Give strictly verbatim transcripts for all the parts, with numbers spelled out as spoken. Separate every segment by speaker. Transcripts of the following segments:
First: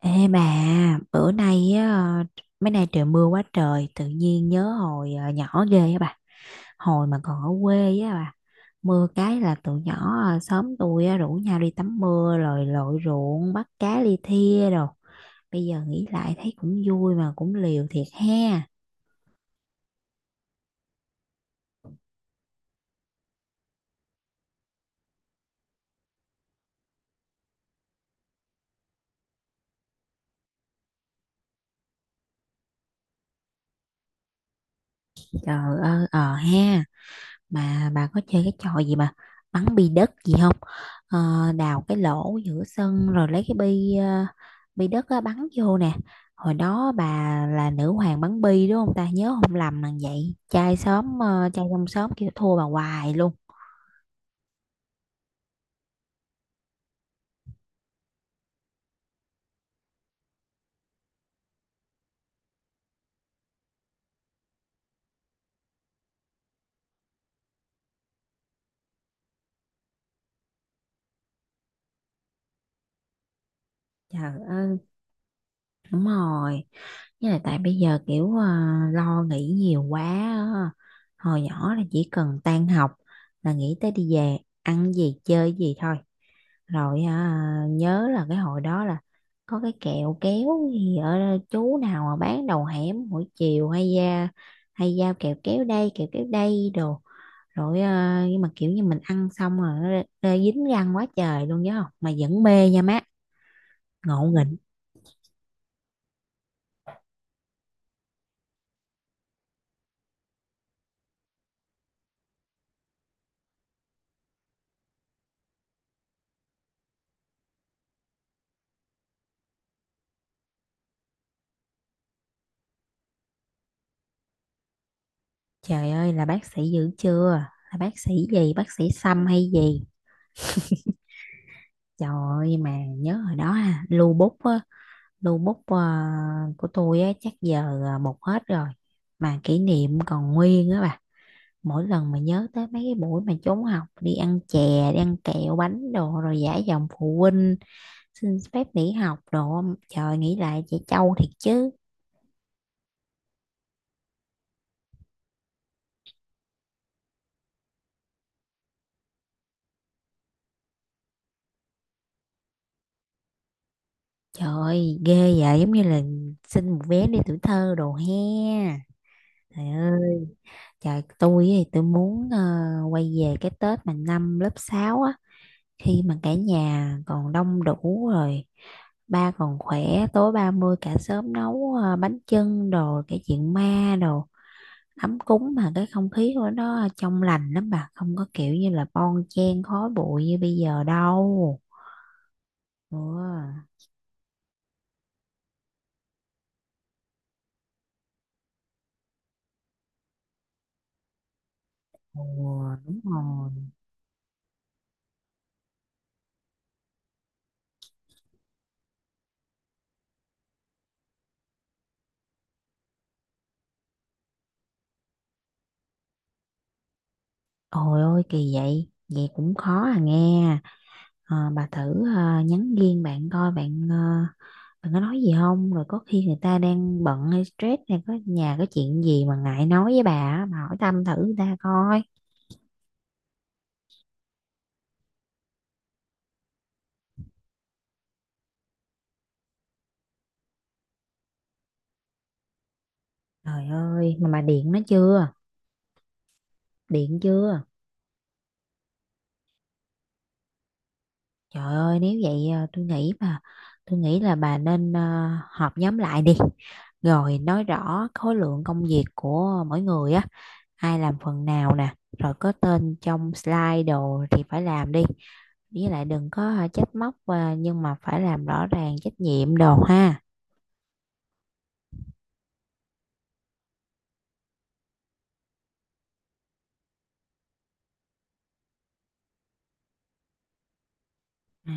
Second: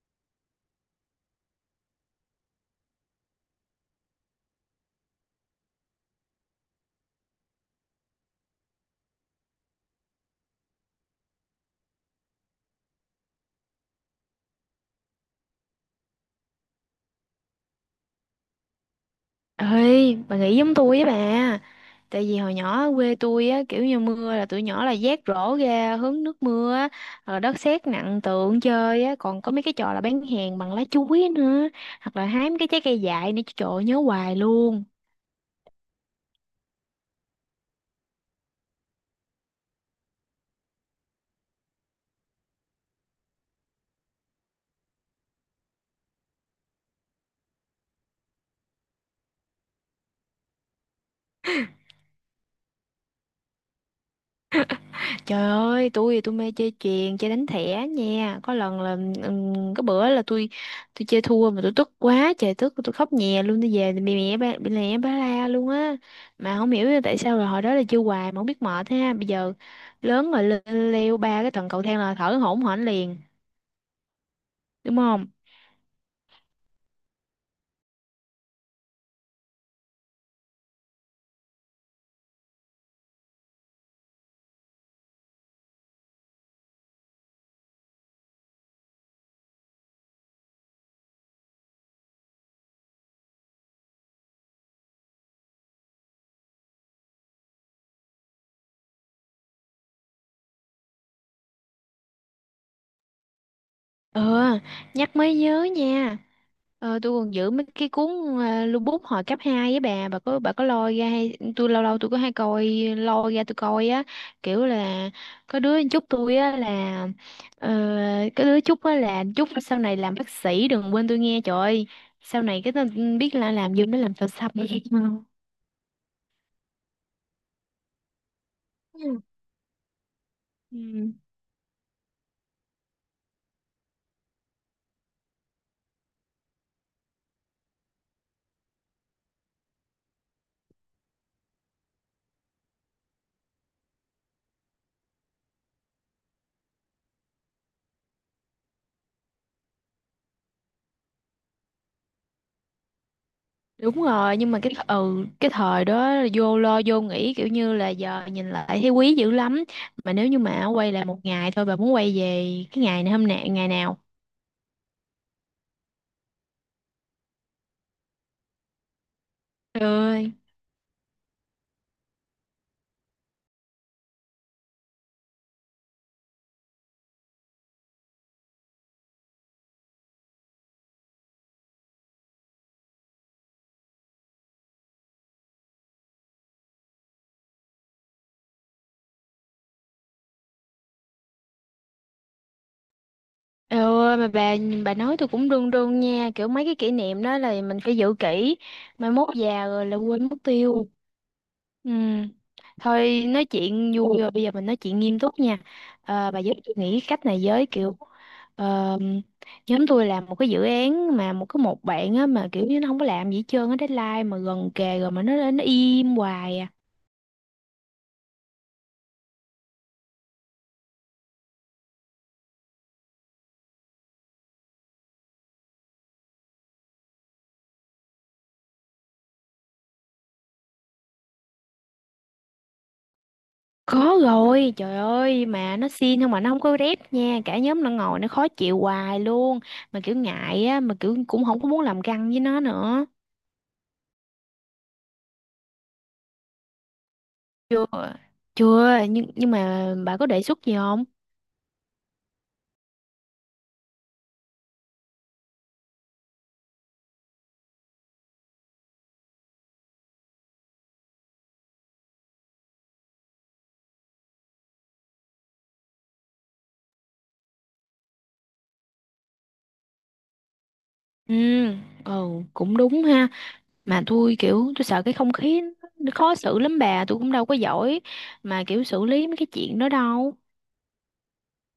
Speaker 1: Ê bà, bữa nay á, mấy nay trời mưa quá trời, tự nhiên nhớ hồi ờ, nhỏ ghê á bà. Hồi mà còn ở quê á bà, mưa cái là tụi nhỏ ờ, xóm tôi á, rủ nhau đi tắm mưa rồi lội ruộng bắt cá li thia rồi. Bây giờ nghĩ lại thấy cũng vui mà cũng liều thiệt ha.
Speaker 2: Ơi, bà nghĩ giống tôi với bà. Tại vì hồi nhỏ ở quê tôi á, kiểu như mưa là tụi nhỏ là vác rổ ra hứng nước mưa á, rồi đất sét nặng tượng chơi á, còn có mấy cái trò là bán hàng bằng lá chuối nữa, hoặc là hái mấy cái trái cây dại nữa, trời ơi, nhớ hoài luôn.
Speaker 1: Trời ơi, ờ ha. Mà bà có chơi cái trò gì mà bắn bi đất gì không? Ờ, đào cái lỗ giữa sân rồi lấy cái bi ờ, bi đất á, bắn vô nè. Hồi đó bà là nữ hoàng bắn bi đúng không, ta nhớ không lầm là vậy, trai xóm ờ, trai trong xóm kêu thua bà hoài luôn.
Speaker 2: Trời ơi, tôi thì tôi mê chơi chuyền, chơi đánh thẻ nha. Có lần là ừm, có bữa là tôi tôi chơi thua mà tôi tức quá, trời tức tôi khóc nhè luôn, tôi về thì bị mẹ ba bị mẹ ba la luôn á. Mà không hiểu tại sao là hồi đó là chơi hoài mà không biết mệt ha. Bây giờ lớn rồi le- leo ba cái tầng cầu thang là thở hổn hển liền,
Speaker 1: Trời ơi.
Speaker 2: đúng không?
Speaker 1: Đúng rồi. Với lại tại bây giờ kiểu ờ, lo nghĩ nhiều quá á. Hồi nhỏ là chỉ cần tan học là nghĩ tới đi về, ăn gì chơi gì thôi. Rồi à, nhớ là cái hồi đó là có cái kẹo kéo gì ở đó, chú nào mà bán đầu hẻm mỗi chiều hay ra hay giao kẹo kéo đây kẹo kéo đây đồ rồi à, nhưng mà kiểu như mình ăn xong rồi nó rê- rê dính răng quá trời luôn nhớ không, mà vẫn mê nha má, ngộ nghĩnh.
Speaker 2: Ờ, nhắc mới nhớ nha. Ờ, tôi còn giữ mấy cái cuốn uh, lưu bút hồi cấp hai với bà, bà có bà có lôi ra hay tôi lâu lâu tôi có hay coi lôi ra tôi coi á, kiểu là có đứa chúc tôi á là ờ, có đứa chúc á là chúc sau này làm bác sĩ đừng quên tôi nghe trời ơi. Sau này cái tên biết là làm gì nó làm sao xăm.
Speaker 1: Trời ơi là bác sĩ dữ chưa? Là bác sĩ gì? Bác sĩ Sâm hay gì?
Speaker 2: Ừ.
Speaker 1: Trời ơi mà nhớ hồi đó ha, lưu bút á, lưu bút à, của tôi á chắc giờ à, một hết rồi. Mà kỷ niệm còn nguyên á bà. Mỗi lần mà nhớ tới mấy cái buổi mà trốn học đi ăn chè, đi ăn kẹo bánh đồ rồi giả giọng phụ huynh xin phép nghỉ học đồ. Trời nghĩ lại trẻ trâu thiệt chứ.
Speaker 2: Đúng rồi, nhưng mà cái th- ừ cái thời đó vô lo vô nghĩ kiểu như là giờ nhìn lại thấy quý dữ lắm. Mà nếu như mà quay lại một ngày thôi bà muốn quay về cái ngày này hôm nay ngày nào?
Speaker 1: Trời ơi, ghê vậy, giống như là xin một vé đi tuổi thơ đồ he. Trời ơi,
Speaker 2: Ừ,
Speaker 1: trời tôi thì tôi muốn ờ, quay về cái Tết mà năm lớp sáu á, khi mà cả nhà còn đông đủ rồi, ba còn khỏe, tối ba mươi cả xóm nấu ờ, bánh chưng đồ, cái chuyện ma đồ, ấm cúng mà cái không khí của nó trong lành lắm bà, không có kiểu như là bon chen khói bụi như bây giờ đâu. Ừ,
Speaker 2: trời ơi mà bà bà nói tôi cũng run run nha kiểu mấy cái kỷ niệm đó là mình phải giữ kỹ mai mốt già rồi là quên mất tiêu ừ.
Speaker 1: ừ, đúng
Speaker 2: Thôi nói
Speaker 1: rồi.
Speaker 2: chuyện vui rồi bây giờ mình nói chuyện nghiêm túc nha. Ờ, bà giúp tôi nghĩ cách này với kiểu ờ, nhóm tôi làm một cái dự án mà một cái một bạn á mà kiểu như nó không có làm gì hết trơn á, deadline mà gần kề rồi mà nó nó im hoài à.
Speaker 1: Ôi ôi kỳ vậy, vậy cũng khó à nghe. Ờ, bà thử ờ, nhắn riêng bạn coi bạn ờ, bạn có nói gì không, rồi có khi người ta đang bận hay stress hay có nhà có chuyện gì mà ngại nói với bà á, bà hỏi thăm thử người ta coi.
Speaker 2: Có rồi, trời ơi, mà nó xin nhưng mà nó không có rep nha, cả nhóm nó ngồi nó khó chịu hoài luôn, mà kiểu ngại á, mà kiểu cũng không có muốn làm găng với nó nữa.
Speaker 1: Trời ơi mà bà điện nó chưa, điện chưa?
Speaker 2: Chưa, chưa, nhưng nhưng mà bà có đề xuất gì không?
Speaker 1: Trời ơi nếu vậy ờ, tôi nghĩ mà tôi nghĩ là bà nên ờ, họp nhóm lại đi, rồi nói rõ khối lượng công việc của mỗi người á, ai làm phần nào nè rồi có tên trong slide đồ thì phải làm đi, với lại đừng có à, trách móc và nhưng mà phải làm rõ ràng trách nhiệm đồ ha.
Speaker 2: Ừ, ừ, cũng đúng ha, mà tôi kiểu tôi sợ cái không khí nó khó xử lắm bà, tôi cũng đâu có giỏi mà kiểu xử lý mấy cái chuyện đó đâu.
Speaker 1: À,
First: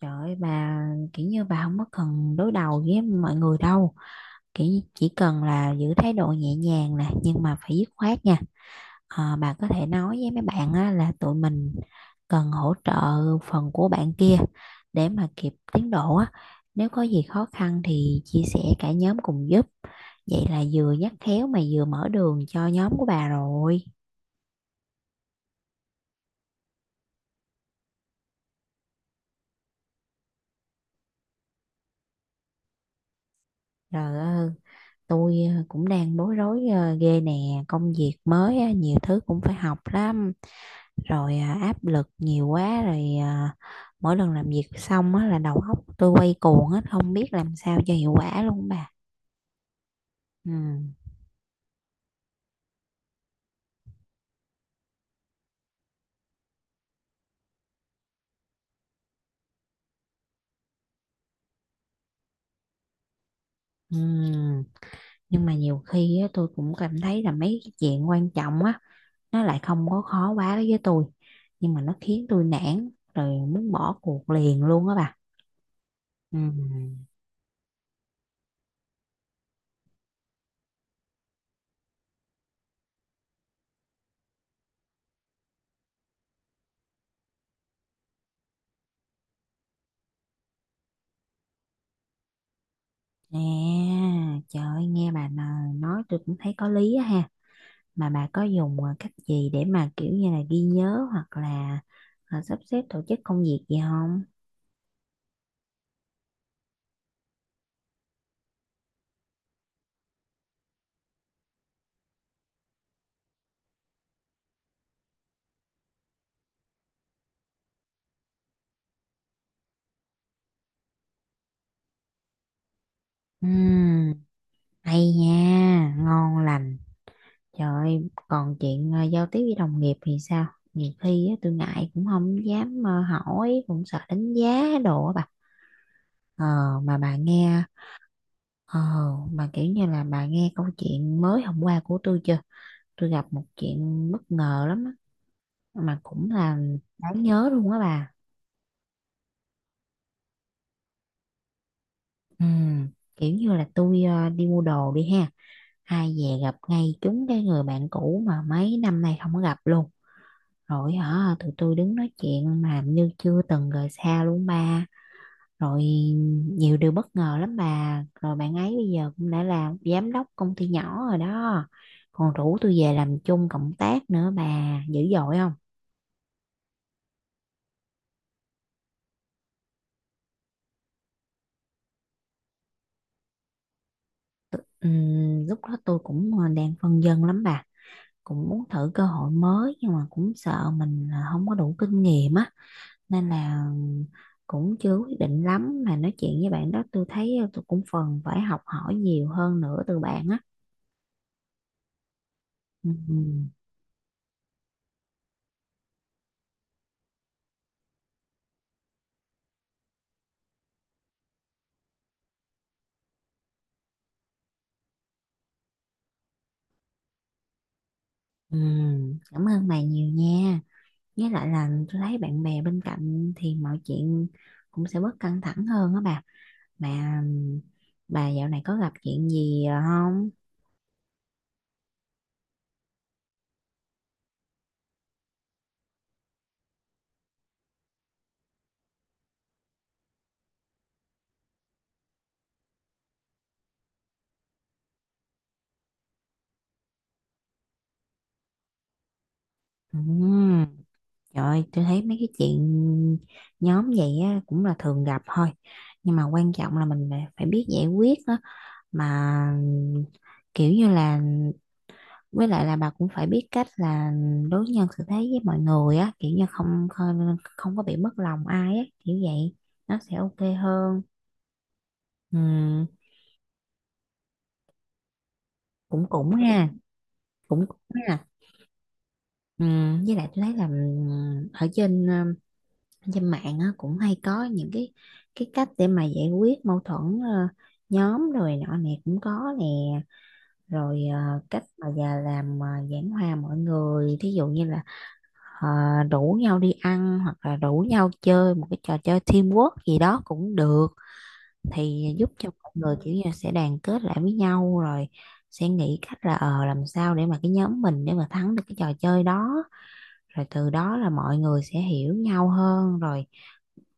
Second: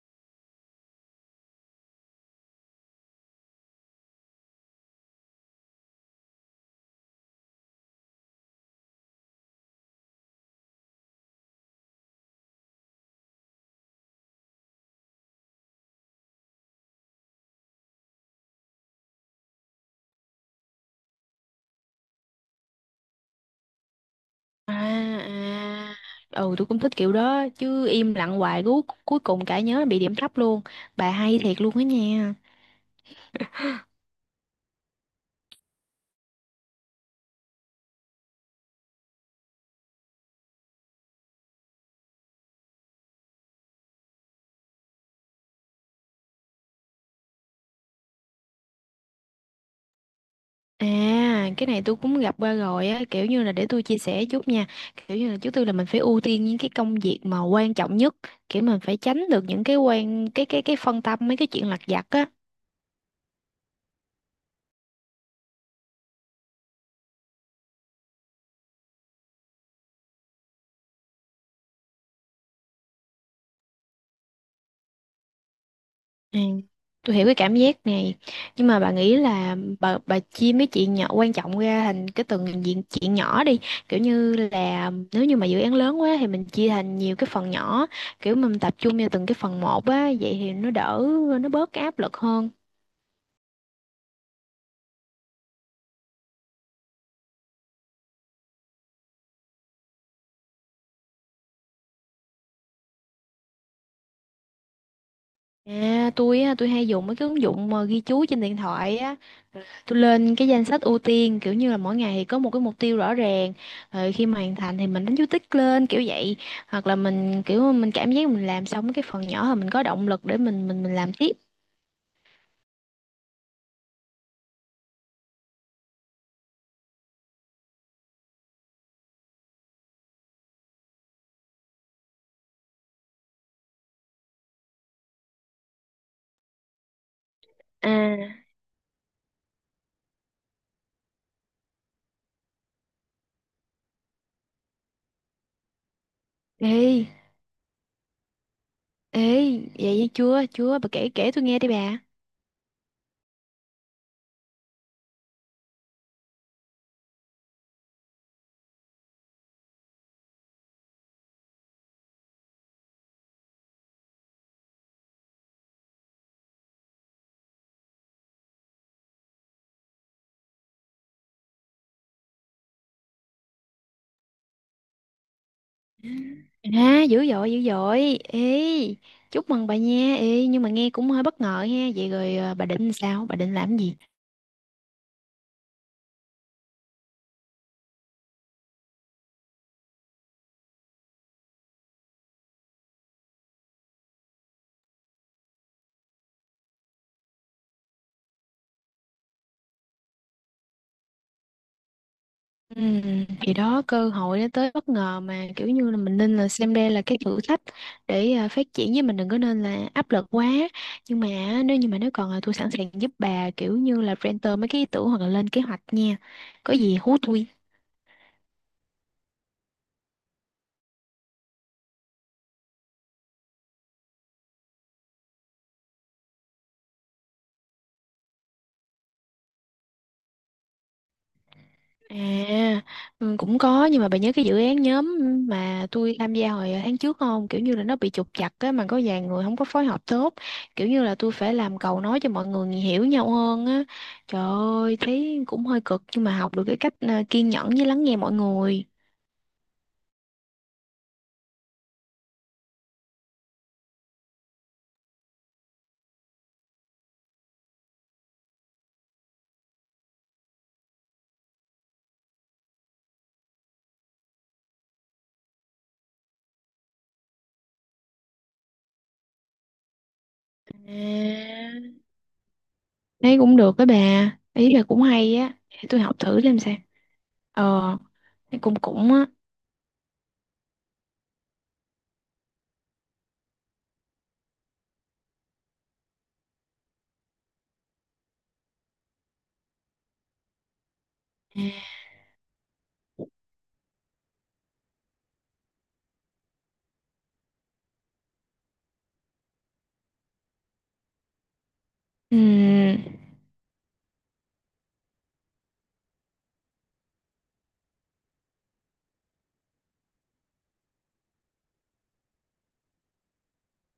Speaker 1: trời ơi bà, kiểu như bà không có cần đối đầu với mọi người đâu, kiểu chỉ cần là giữ thái độ nhẹ nhàng nè nhưng mà phải dứt khoát nha. Ờ, bà có thể nói với mấy bạn á, là tụi mình cần hỗ trợ phần của bạn kia để mà kịp tiến độ á, nếu có gì khó khăn thì chia sẻ cả nhóm cùng giúp, vậy là vừa nhắc khéo mà vừa mở đường cho nhóm của bà rồi.
Speaker 2: À, à. Ừ, tôi cũng thích kiểu đó chứ im lặng hoài cuối cuối cùng cả nhóm bị điểm thấp luôn. Bà hay thiệt luôn á nha.
Speaker 1: Rồi. Tôi ờ, cũng đang bối rối ờ, ghê nè, công việc mới á, nhiều thứ cũng phải học lắm, rồi ờ, áp lực nhiều quá rồi ờ, mỗi lần làm việc xong á, là đầu óc tôi quay cuồng hết không biết làm sao cho hiệu quả luôn bà. Ừ.
Speaker 2: À, cái này tôi cũng gặp qua rồi á, kiểu như là để tôi chia sẻ chút nha. Kiểu như là trước tiên là mình phải ưu tiên những cái công việc mà quan trọng nhất, kiểu mình phải tránh được những cái quan cái cái cái phân tâm mấy cái chuyện lặt vặt á.
Speaker 1: Ừ. Nhưng mà nhiều khi á, tôi cũng cảm thấy là mấy cái chuyện quan trọng á nó lại không có khó quá đối với tôi, nhưng mà nó khiến tôi nản rồi muốn bỏ cuộc liền luôn á bà. Ừ.
Speaker 2: Ừ. Tôi hiểu cái cảm giác này. Nhưng mà bà nghĩ là bà bà chia mấy chuyện nhỏ quan trọng ra thành cái từng diện chuyện nhỏ đi. Kiểu như là nếu như mà dự án lớn quá thì mình chia thành nhiều cái phần nhỏ, kiểu mình tập trung vào từng cái phần một á, vậy thì nó đỡ nó bớt cái áp lực hơn.
Speaker 1: À, trời ơi, nghe bà nà- nói tôi cũng thấy có lý á ha. Mà bà có dùng à, cách gì để mà kiểu như là ghi nhớ hoặc là à, sắp xếp tổ chức công việc gì không?
Speaker 2: À, tôi á, tôi hay dùng mấy cái ứng dụng mà ghi chú trên điện thoại á, tôi lên cái danh sách ưu tiên kiểu như là mỗi ngày thì có một cái mục tiêu rõ ràng, rồi khi mà hoàn thành thì mình đánh dấu tích lên kiểu vậy, hoặc là mình kiểu mình cảm giác mình làm xong cái phần nhỏ thì mình có động lực để mình mình mình làm tiếp.
Speaker 1: Ừm, hay nha, ngon lành. Trời ơi, còn chuyện à, giao tiếp với đồng nghiệp thì sao? Nhiều khi á, tôi ngại cũng không dám à, hỏi, cũng sợ đánh giá đồ á bà. Ờ, mà bà nghe,
Speaker 2: À,
Speaker 1: ờ, mà kiểu như là bà nghe câu chuyện mới hôm qua của tôi chưa? Tôi gặp một chuyện bất ngờ lắm á mà cũng là
Speaker 2: ê,
Speaker 1: đáng nhớ luôn á bà.
Speaker 2: ê, vậy chưa, chưa, bà kể kể tôi nghe đi bà.
Speaker 1: Ừ, kiểu như là tôi ờ, đi mua đồ đi ha, ai về gặp ngay trúng cái người bạn cũ mà mấy năm nay không có gặp luôn, rồi hả tụi tôi đứng nói chuyện mà như chưa từng rời xa luôn ba. Rồi nhiều điều bất ngờ lắm bà, rồi bạn ấy bây giờ cũng đã làm giám đốc công ty nhỏ rồi đó, còn rủ tôi về làm chung cộng tác nữa, bà dữ dội không?
Speaker 2: À, dữ dội, dữ dội, ê, chúc mừng bà nha, ê, nhưng mà nghe cũng hơi bất ngờ ha, vậy rồi à, bà định sao, bà định làm gì?
Speaker 1: Ừm, lúc đó tôi cũng à, đang phân vân lắm bà, cũng muốn thử cơ hội mới nhưng mà cũng sợ mình à, không có đủ kinh nghiệm á nên là cũng chưa quyết định lắm, mà nói chuyện với bạn đó tôi thấy à, tôi cũng phần phải học hỏi nhiều hơn nữa từ bạn á.
Speaker 2: Ừ,
Speaker 1: Ừm,
Speaker 2: thì đó cơ hội nó tới bất ngờ mà kiểu như là mình nên là xem đây là cái thử thách để à, phát triển với mình đừng có nên là áp lực quá, nhưng mà á, nếu như mà nếu còn là tôi sẵn sàng giúp bà kiểu như là renter mấy cái ý tưởng hoặc là lên kế hoạch nha, có gì hú tôi.
Speaker 1: ừm, cảm ơn bà nhiều nha, với lại là tôi thấy bạn bè bên cạnh thì mọi chuyện cũng sẽ bớt căng thẳng hơn á bà. Mà ừm, bà dạo này có gặp chuyện gì à, không?
Speaker 2: À, ừ, cũng có nhưng mà bà nhớ cái dự án nhóm mà tôi tham gia hồi tháng trước không? Kiểu như là nó bị trục trặc á mà có vài người không có phối hợp tốt. Kiểu như là tôi phải làm cầu nói cho mọi người hiểu nhau hơn á. Trời ơi, thấy cũng hơi cực nhưng mà học được cái cách à, kiên nhẫn với lắng nghe mọi người.
Speaker 1: Ừm. Trời ơi, tôi thấy mấy cái chuyện nhóm vậy á, cũng là thường gặp thôi. Nhưng mà quan trọng là mình phải phải biết giải quyết đó. Mà kiểu như là với lại là bà cũng phải biết cách là đối nhân xử thế với mọi người á, kiểu như không không, không có bị mất lòng ai á, kiểu vậy. Nó sẽ ok hơn.
Speaker 2: À,
Speaker 1: Ừ,
Speaker 2: thấy cũng được đó bà. Ý là cũng hay á. Để tôi
Speaker 1: cũng
Speaker 2: học
Speaker 1: cũng
Speaker 2: thử xem
Speaker 1: ha,
Speaker 2: sao.
Speaker 1: cũng cũng
Speaker 2: Ờ,
Speaker 1: ha.
Speaker 2: thấy cũng cũng á.
Speaker 1: Ừ, với lại tôi thấy là ừ, ở trên trên mạng á, cũng hay có những cái cái cách để mà giải quyết mâu thuẫn ờ, nhóm rồi nọ nè cũng có nè, rồi ờ, cách mà già làm mà giảng hòa mọi người, thí dụ như là ờ, rủ nhau đi ăn hoặc là rủ nhau chơi một cái trò chơi teamwork gì đó cũng được, thì giúp
Speaker 2: Ừ,
Speaker 1: cho mọi người kiểu như là sẽ đoàn kết lại với nhau rồi sẽ nghĩ cách là ờ làm sao để mà cái nhóm mình để mà thắng được cái trò chơi đó, rồi từ đó là mọi người sẽ hiểu nhau hơn rồi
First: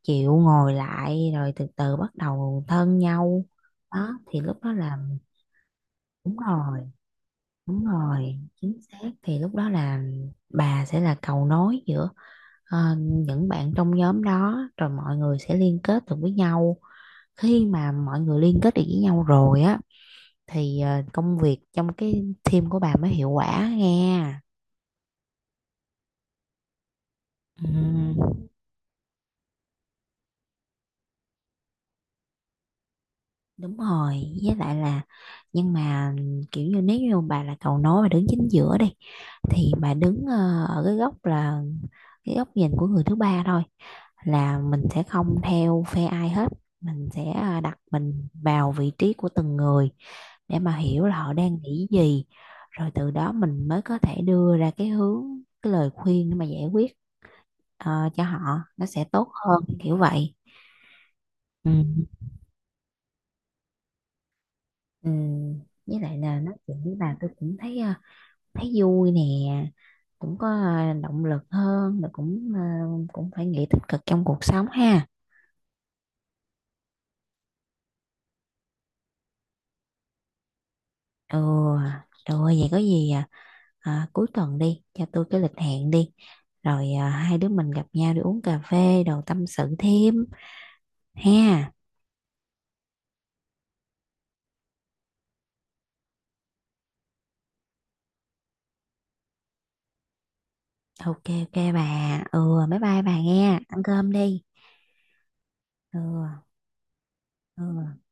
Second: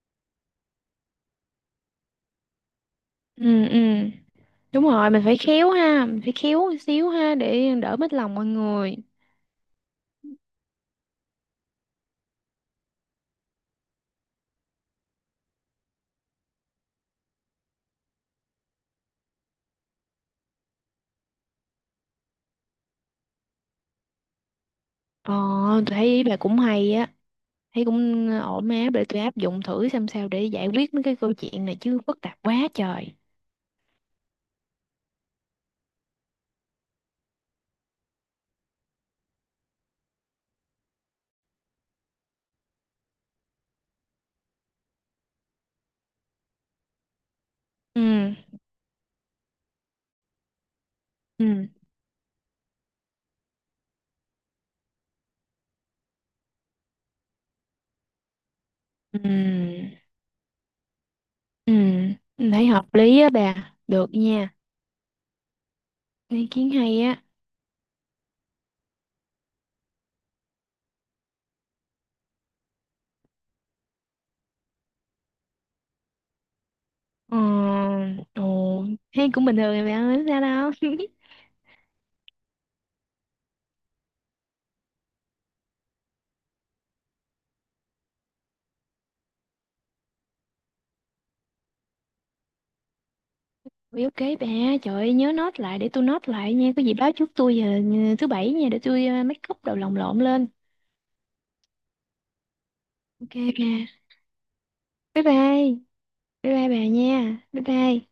Speaker 1: chịu ngồi lại rồi từ từ bắt đầu thân nhau.
Speaker 2: ừ, ừ.
Speaker 1: Đó thì lúc đó
Speaker 2: Đúng
Speaker 1: là
Speaker 2: rồi, mình phải khéo ha, mình phải
Speaker 1: đúng
Speaker 2: khéo
Speaker 1: rồi,
Speaker 2: xíu ha để
Speaker 1: đúng
Speaker 2: đỡ mất lòng
Speaker 1: rồi
Speaker 2: mọi
Speaker 1: chính
Speaker 2: người.
Speaker 1: xác, thì lúc đó là bà sẽ là cầu nối giữa ờ, những bạn trong nhóm đó rồi mọi người sẽ liên kết được với nhau, khi mà mọi người liên kết được với nhau rồi á thì ờ, công việc trong cái team của bà mới hiệu quả nghe.
Speaker 2: Ờ, tôi thấy ý bà cũng hay á, thấy cũng
Speaker 1: Ừ.
Speaker 2: ổn áp để tôi áp dụng thử xem sao để giải quyết mấy cái câu chuyện này chứ phức tạp quá trời.
Speaker 1: Đúng rồi, với lại là nhưng mà kiểu như nếu như bà là cầu nối và đứng chính giữa đi thì bà đứng ờ, ở cái góc là cái góc nhìn của người thứ ba thôi, là mình sẽ không theo phe ai hết, mình sẽ ờ, đặt mình
Speaker 2: Ừ,
Speaker 1: vào vị trí của từng người để mà hiểu là họ đang
Speaker 2: ừ,
Speaker 1: nghĩ gì, rồi từ đó mình mới có thể đưa ra cái hướng cái lời khuyên để mà giải quyết ờ, cho họ, nó sẽ tốt hơn
Speaker 2: ừ,
Speaker 1: kiểu vậy. Ừ.
Speaker 2: ừ, mình thấy hợp lý á bà, được nha,
Speaker 1: Ừ, với lại là
Speaker 2: ý
Speaker 1: nói
Speaker 2: kiến
Speaker 1: chuyện với
Speaker 2: hay
Speaker 1: bà
Speaker 2: á.
Speaker 1: tôi cũng thấy ờ, thấy vui nè, cũng có ờ, động lực hơn rồi cũng ờ, cũng phải nghĩ tích cực trong cuộc sống ha.
Speaker 2: Ờ, ồ, thấy cũng bình thường mà bà, không sao đâu.
Speaker 1: Ừ, rồi vậy có gì à, à, cuối tuần đi cho tôi cái lịch hẹn đi, rồi à, hai đứa mình gặp nhau đi uống cà phê đồ tâm sự thêm ha.
Speaker 2: Ui, ok bà, trời ơi, nhớ note lại để tôi note lại nha, có gì báo trước tôi giờ thứ bảy nha để tôi ờ, make up đầu lòng lộn lên.
Speaker 1: Ok ok bà. Ừ bye bye bà
Speaker 2: Ok
Speaker 1: nghe,
Speaker 2: bà.
Speaker 1: ăn cơm đi.
Speaker 2: Bye bye.
Speaker 1: Ừ,
Speaker 2: Bye bye bà nha. Bye bye.
Speaker 1: ừ.